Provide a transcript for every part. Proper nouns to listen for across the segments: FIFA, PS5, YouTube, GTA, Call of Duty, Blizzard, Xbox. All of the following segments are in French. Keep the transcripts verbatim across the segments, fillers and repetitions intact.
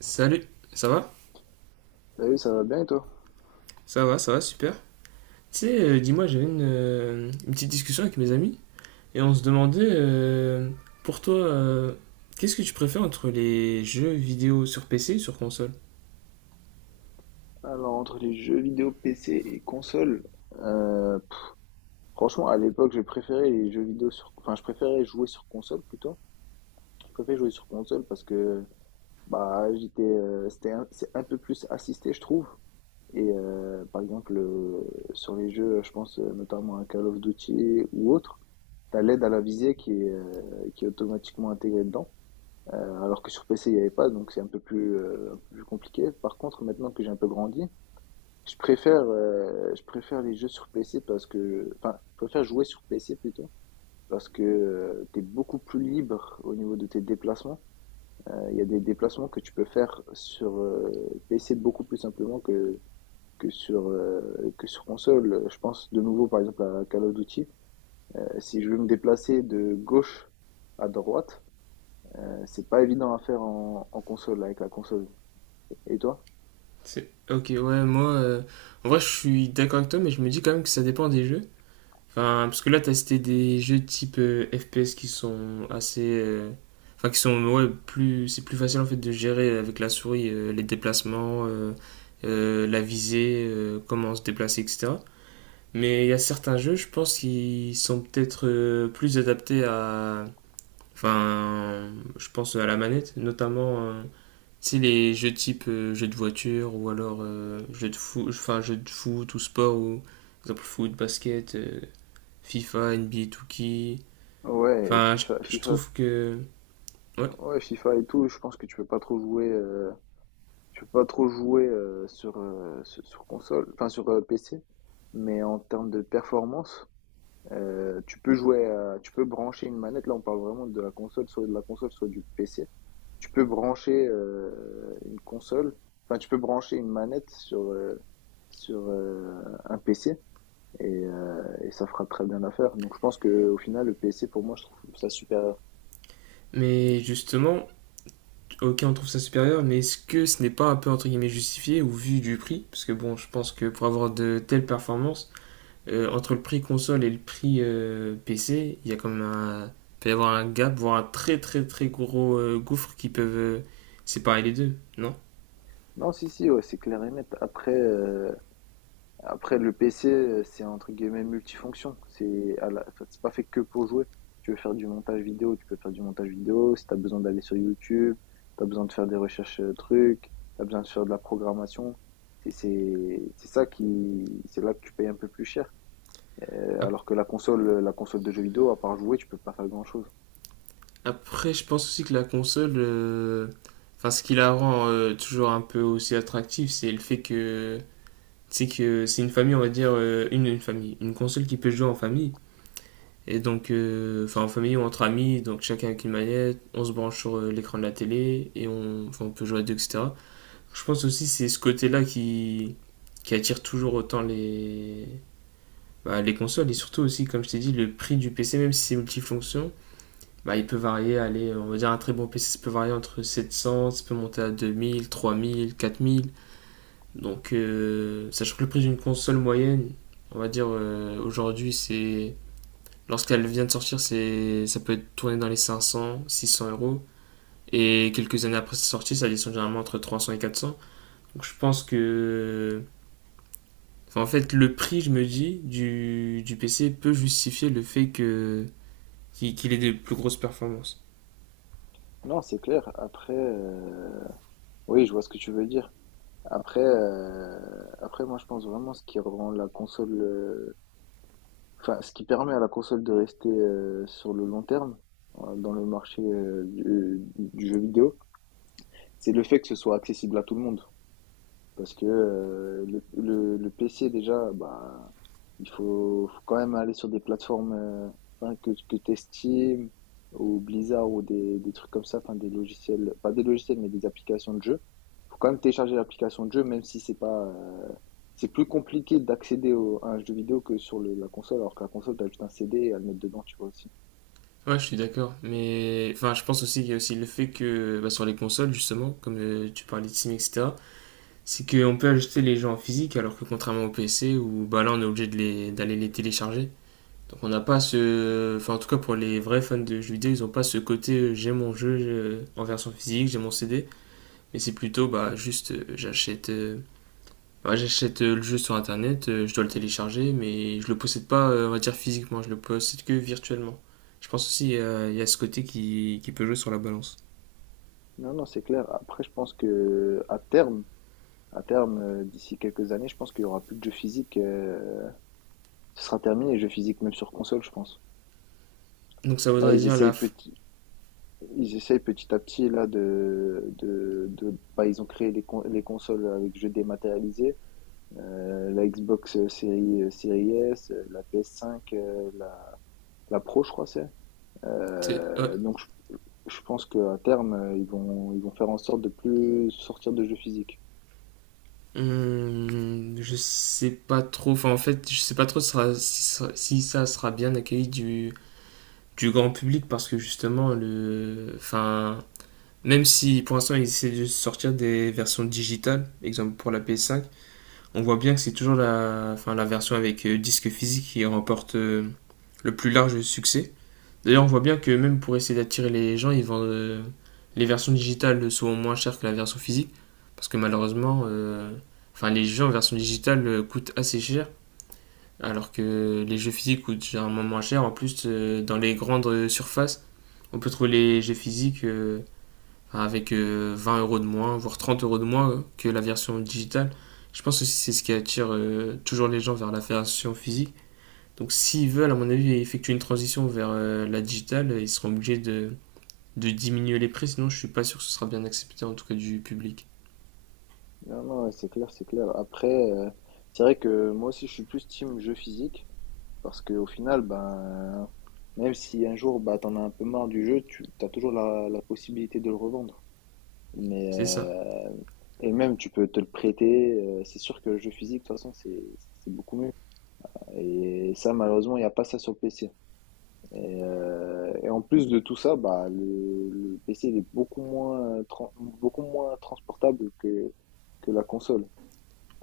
Salut, ça va? Salut, ça va bien et toi? Ça va, ça va, super. Tu sais, euh, dis-moi, j'avais une, euh, une petite discussion avec mes amis et on se demandait, euh, pour toi, euh, qu'est-ce que tu préfères entre les jeux vidéo sur P C et sur console? Alors, entre les jeux vidéo P C et console, euh, pff, franchement, à l'époque, je préférais les jeux vidéo sur, enfin, je préférais jouer sur console plutôt. Je préférais jouer sur console parce que, bah, j'étais, euh, c'était un- c'est un peu plus assisté, je trouve. Et euh, par exemple, euh, sur les jeux, je pense euh, notamment à Call of Duty ou autre, t'as l'aide à la visée qui est, euh, qui est automatiquement intégrée dedans. Euh, alors que sur P C, il n'y avait pas, donc c'est un peu plus, euh, un peu plus compliqué. Par contre, maintenant que j'ai un peu grandi, Je préfère, heu, je préfère les jeux sur P C parce que enfin, je préfère jouer sur P C plutôt, parce que, heu, tu es beaucoup plus libre au niveau de tes déplacements. Heu, il y a des déplacements que tu peux faire sur, heu, P C beaucoup plus simplement que que sur, heu, que sur console. Je pense de nouveau par exemple à Call of Duty. Heu, si je veux me déplacer de gauche à droite, heu, c'est pas évident à faire en en console, avec la console. Et toi? C'est- Ok, ouais, moi, euh, en vrai, je suis d'accord avec toi, mais je me dis quand même que ça dépend des jeux. Enfin, parce que là, t'as cité des jeux type euh, F P S qui sont assez... euh, Enfin, qui sont... Ouais, plus. C'est plus facile en fait de gérer avec la souris euh, les déplacements, euh, euh, la visée, euh, comment se déplacer, et cætera. Mais il y a certains jeux, je pense, qui sont peut-être euh, plus adaptés à... Enfin, je pense à la manette, notamment. Euh, tu sais, les jeux type euh, jeux de voiture ou alors euh, jeux de foot, enfin, jeux de foot ou sport ou... Par exemple, foot, basket. euh, FIFA, N B A deux K. Ouais, Enfin, je, FIFA je FIFA trouve que... Ouais. ouais, FIFA et tout, je pense que tu peux pas trop jouer, heu Je peux pas trop jouer euh, sur, euh, sur sur console, enfin sur euh, P C, mais en termes de performance, euh, tu peux jouer, à- tu peux brancher une manette. Là, on parle vraiment de la console, soit de la console, soit du P C. Tu peux brancher euh, une console, enfin tu peux brancher une manette sur euh, sur euh, un P C et, euh, et ça fera très bien l'affaire. Donc je pense que au final, le P C pour moi, je trouve ça supérieur. Mais justement, ok, on trouve ça supérieur, mais est-ce que ce n'est pas un peu entre guillemets justifié au vu du prix? Parce que bon, je pense que pour avoir de telles performances, euh, entre le prix console et le prix euh, P C, il y a quand même un... Il peut y avoir un gap, voire un très très très gros euh, gouffre qui peuvent euh, séparer les deux, non? Non, si si, ouais, c'est clair et net. Après. euh, Après, le P C, euh, c'est entre guillemets multifonction. C'est à la- enfin, c'est pas fait que pour jouer. Tu veux faire du montage vidéo, tu peux faire du montage vidéo. Si tu as besoin d'aller sur YouTube, tu as besoin de faire des recherches euh, trucs, tu as besoin de faire de la programmation. C'est c'est- c'est ça qui, c'est là que tu payes un peu plus cher. Euh, alors que la console, la console de jeux vidéo, à part jouer, tu peux pas faire grand-chose. Après, je pense aussi que la console... euh, Enfin, ce qui la rend euh, toujours un peu aussi attractive, c'est le fait que c'est que c'est une famille, on va dire, euh, une, une famille, une console qui peut jouer en famille. Et donc, euh, enfin, en famille ou entre amis, donc chacun avec une manette, on se branche sur euh, l'écran de la télé et on, enfin, on peut jouer à deux, et cætera. Je pense aussi que c'est ce côté-là qui, qui attire toujours autant les, bah, les consoles et surtout aussi, comme je t'ai dit, le prix du P C, même si c'est multifonction, bah, il peut varier, allez, on va dire un très bon P C, ça peut varier entre sept cents, ça peut monter à deux mille, trois mille, quatre mille. Donc, euh, sachant que le prix d'une console moyenne, on va dire euh, aujourd'hui, c'est lorsqu'elle vient de sortir, c'est ça peut être tourné dans les cinq cents, six cents euros. Et quelques années après sa sortie, ça descend généralement entre trois cents et quatre cents. Donc je pense que, enfin, en fait, le prix, je me dis, du, du P C peut justifier le fait que qu'il ait des plus grosses performances. Non, c'est clair. Après, euh, oui, je vois ce que tu veux dire. Après, euh, après, moi, je pense vraiment ce qui rend la console, euh, enfin, ce qui permet à la console de rester euh, sur le long terme euh, dans le marché euh, du, du jeu vidéo, c'est le fait que ce soit accessible à tout le monde. Parce que euh, le, le, le P C, déjà, bah, il faut, faut quand même aller sur des plateformes euh, enfin, que, que tu estimes, ou Blizzard, ou des, des trucs comme ça, enfin, des logiciels, pas des logiciels, mais des applications de jeu. Faut quand même télécharger l'application de jeu, même si c'est pas, euh, c'est plus compliqué d'accéder au- à un jeu vidéo que sur le- la console, alors que la console, t'as juste un C D et à le mettre dedans, tu vois aussi. Ouais, je suis d'accord. Mais enfin, je pense aussi qu'il y a aussi le fait que bah, sur les consoles, justement, comme euh, tu parlais de Steam, et cætera, c'est qu'on peut acheter les jeux en physique alors que contrairement au P C où bah là on est obligé de les- d'aller les, télécharger. Donc on n'a pas ce... Enfin, en tout cas pour les vrais fans de jeux vidéo, ils n'ont pas ce côté euh, j'ai mon jeu euh, en version physique, j'ai mon C D, mais c'est plutôt bah juste euh, j'achète euh, bah, j'achète euh, le jeu sur internet, euh, je dois le télécharger mais je le possède pas euh, on va dire physiquement, je le possède que virtuellement. Je pense aussi euh, il euh, y a ce côté qui, qui peut jouer sur la balance. Non, non, c'est clair. Après, je pense que à terme, à terme, euh, d'ici quelques années, je pense qu'il y aura plus de jeux physiques. Euh, ce sera terminé les jeux physiques, même sur console, je pense. Donc ça Là, voudrait ils dire essayent la... f- petit, ils essayent petit à petit là de, de, de- bah, ils ont créé les, con- les consoles avec jeux dématérialisés. euh, la Xbox euh, série, euh, série S, euh, la P S cinq, la, la Pro, je crois, c'est. c'est- ouais, Euh, donc, je, je pense qu'à terme, euh, ils vont, ils vont faire en sorte de plus sortir de jeux physiques. Hum, je sais pas trop. Enfin, en fait, je sais pas trop sera- si, ça- si ça sera bien accueilli du, du grand public parce que justement, le, enfin, même si pour l'instant ils essaient de sortir des versions digitales, exemple pour la ps cinq, on voit bien que c'est toujours la, enfin, la version avec euh, disque physique qui remporte euh, le plus large succès. D'ailleurs, on voit bien que même pour essayer d'attirer les gens, ils vendent euh, les versions digitales souvent moins chères que la version physique. Parce que malheureusement, euh, enfin, les jeux en version digitale euh, coûtent assez cher. Alors que les jeux physiques coûtent généralement moins cher. En plus, euh, dans les grandes euh, surfaces, on peut trouver les jeux physiques euh, enfin, avec euh, vingt euros de moins, voire trente euros de moins euh, que la version digitale. Je pense que c'est ce qui attire euh, toujours les gens vers la version physique. Donc s'ils veulent, à mon avis, effectuer une transition vers euh, la digitale, ils seront obligés de, de diminuer les prix, sinon je suis pas sûr que ce sera bien accepté, en tout cas du public. Non, non, ouais, c'est clair, c'est clair. Après, euh, c'est vrai que moi aussi, je suis plus team jeu physique parce qu'au final, ben, même si un jour, bah, t'en as un peu marre du jeu, tu as toujours la, la possibilité de le revendre. Mais C'est ça. euh, et même tu peux te le prêter. Euh, c'est sûr que le jeu physique, de toute façon, c'est c'est beaucoup mieux. Et ça, malheureusement, il n'y a pas ça sur le P C. Et, euh, et en plus de tout ça, bah le, le P C il est beaucoup moins tran- beaucoup moins transportable que que la console.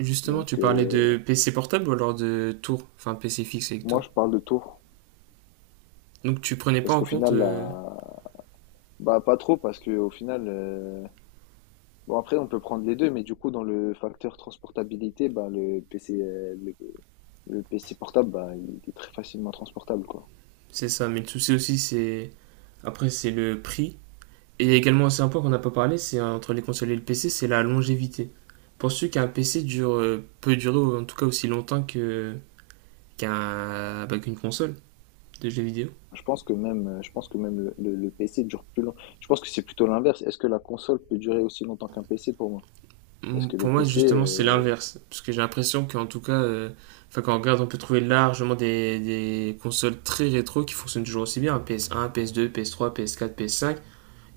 Justement, tu Donc parlais euh, de P C portable ou alors de tour, enfin P C fixe avec moi, tour. je parle de tours Donc tu prenais pas parce en qu'au compte, final, euh, la... bah pas trop parce que au final. euh, Bon, après, on peut prendre les deux, mais du coup, dans le facteur transportabilité, bah, le P C, euh, le, le P C portable, bah, il est très facilement transportable, quoi. c'est ça. Mais le souci aussi, c'est après c'est le prix. Et il y a également aussi un point qu'on n'a pas parlé, c'est euh, entre les consoles et le P C, c'est la longévité. Penses-tu qu'un P C dure, euh, peut durer en tout cas aussi longtemps que qu'un bah, qu'une console de jeux vidéo? Je pense que même, euh, je pense que même le, le- le P C dure plus longtemps. Je pense que c'est plutôt l'inverse. Est-ce que la console peut durer aussi longtemps qu'un P C pour moi? Parce Pour que moi, le PC, justement, c'est euh, l'inverse. Parce que j'ai l'impression qu'en tout cas, euh, enfin, quand on regarde, on peut trouver largement des, des consoles très rétro qui fonctionnent toujours aussi bien. P S un, P S deux, P S trois, P S quatre, ps cinq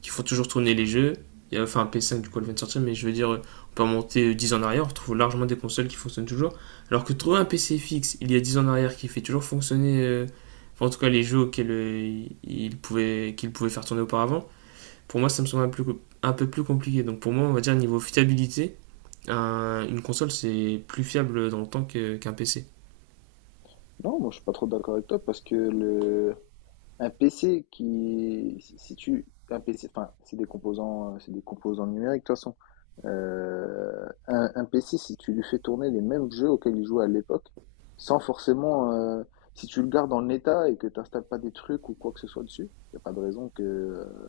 qui font toujours tourner les jeux. Et, euh, enfin, ps cinq du coup, elle vient de sortir, mais je veux dire, euh, on peut remonter euh, dix ans en arrière, on retrouve largement des consoles qui fonctionnent toujours. Alors que trouver un P C fixe il y a dix ans en arrière qui fait toujours fonctionner, euh, enfin, en tout cas, les jeux auxquels euh, il pouvait, qu'il pouvait faire tourner auparavant, pour moi, ça me semble un, plus- un peu plus compliqué. Donc, pour moi, on va dire, niveau fiabilité, un- une console, c'est plus fiable dans le temps que- qu'un P C. Non, moi, je suis pas trop d'accord avec toi, parce que le, Un P C qui, si si tu, un P C, enfin, c'est des composants, euh, c'est des composants numériques de toute façon. Euh, un, un P C, si tu lui fais tourner les mêmes jeux auxquels il jouait à l'époque, sans forcément, euh, si tu le gardes en état et que tu n'installes pas des trucs ou quoi que ce soit dessus, il n'y a pas de raison que,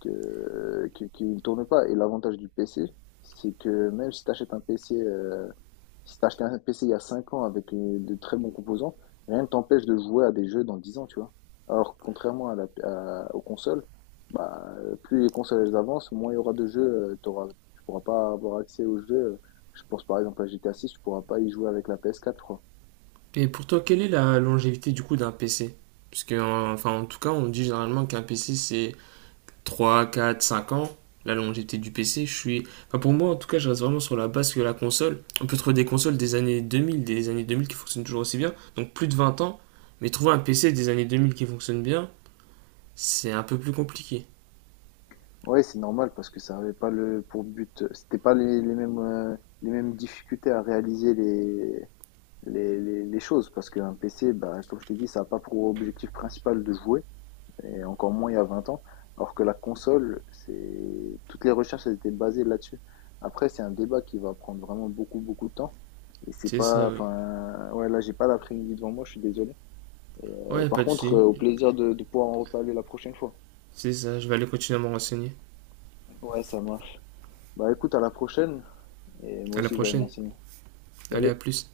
que, que- qu'il ne tourne pas. Et l'avantage du P C, c'est que même si tu achètes un P C, euh, si t'as acheté un P C il y a cinq ans avec euh, de très bons composants, rien ne t'empêche de jouer à des jeux dans dix ans, tu vois. Alors, contrairement à la, à- aux consoles, bah, plus les consoles elles avancent, moins il y aura de jeux, euh, t'auras, tu pourras pas avoir accès aux jeux. Je pense par exemple à G T A six, tu pourras pas y jouer avec la P S quatre, je crois. Et pour toi, quelle est la longévité du coup d'un P C? Parce que, euh, enfin, en tout cas, on dit généralement qu'un P C, c'est trois quatre cinq ans. La longévité du P C, je suis... Enfin, pour moi, en tout cas, je reste vraiment sur la base que la console. On peut trouver des consoles des années deux mille des années deux mille qui fonctionnent toujours aussi bien, donc plus de vingt ans. Mais trouver un P C des années deux mille qui fonctionne bien, c'est un peu plus compliqué. Ouais, c'est normal parce que ça avait pas le pour but, c'était pas les, les mêmes euh, les mêmes difficultés à réaliser les les, les, les choses parce qu'un P C, bah, comme je t'ai dit, ça n'a pas pour objectif principal de jouer. Et encore moins il y a vingt ans. Alors que la console, c'est toutes les recherches elles étaient basées là-dessus. Après, c'est un débat qui va prendre vraiment beaucoup, beaucoup de temps. Et c'est C'est pas, ça, oui. enfin, ouais, là, j'ai pas l'après-midi devant moi, je suis désolé. Et, euh, Ouais, par pas de contre, euh, souci. au plaisir de, de pouvoir en reparler la prochaine fois. C'est ça, je vais aller continuer à me renseigner. Ouais, ça marche. Bah écoute, à la prochaine. Et moi À la aussi, je vais aller prochaine. m'enseigner. Allez, Salut. à plus.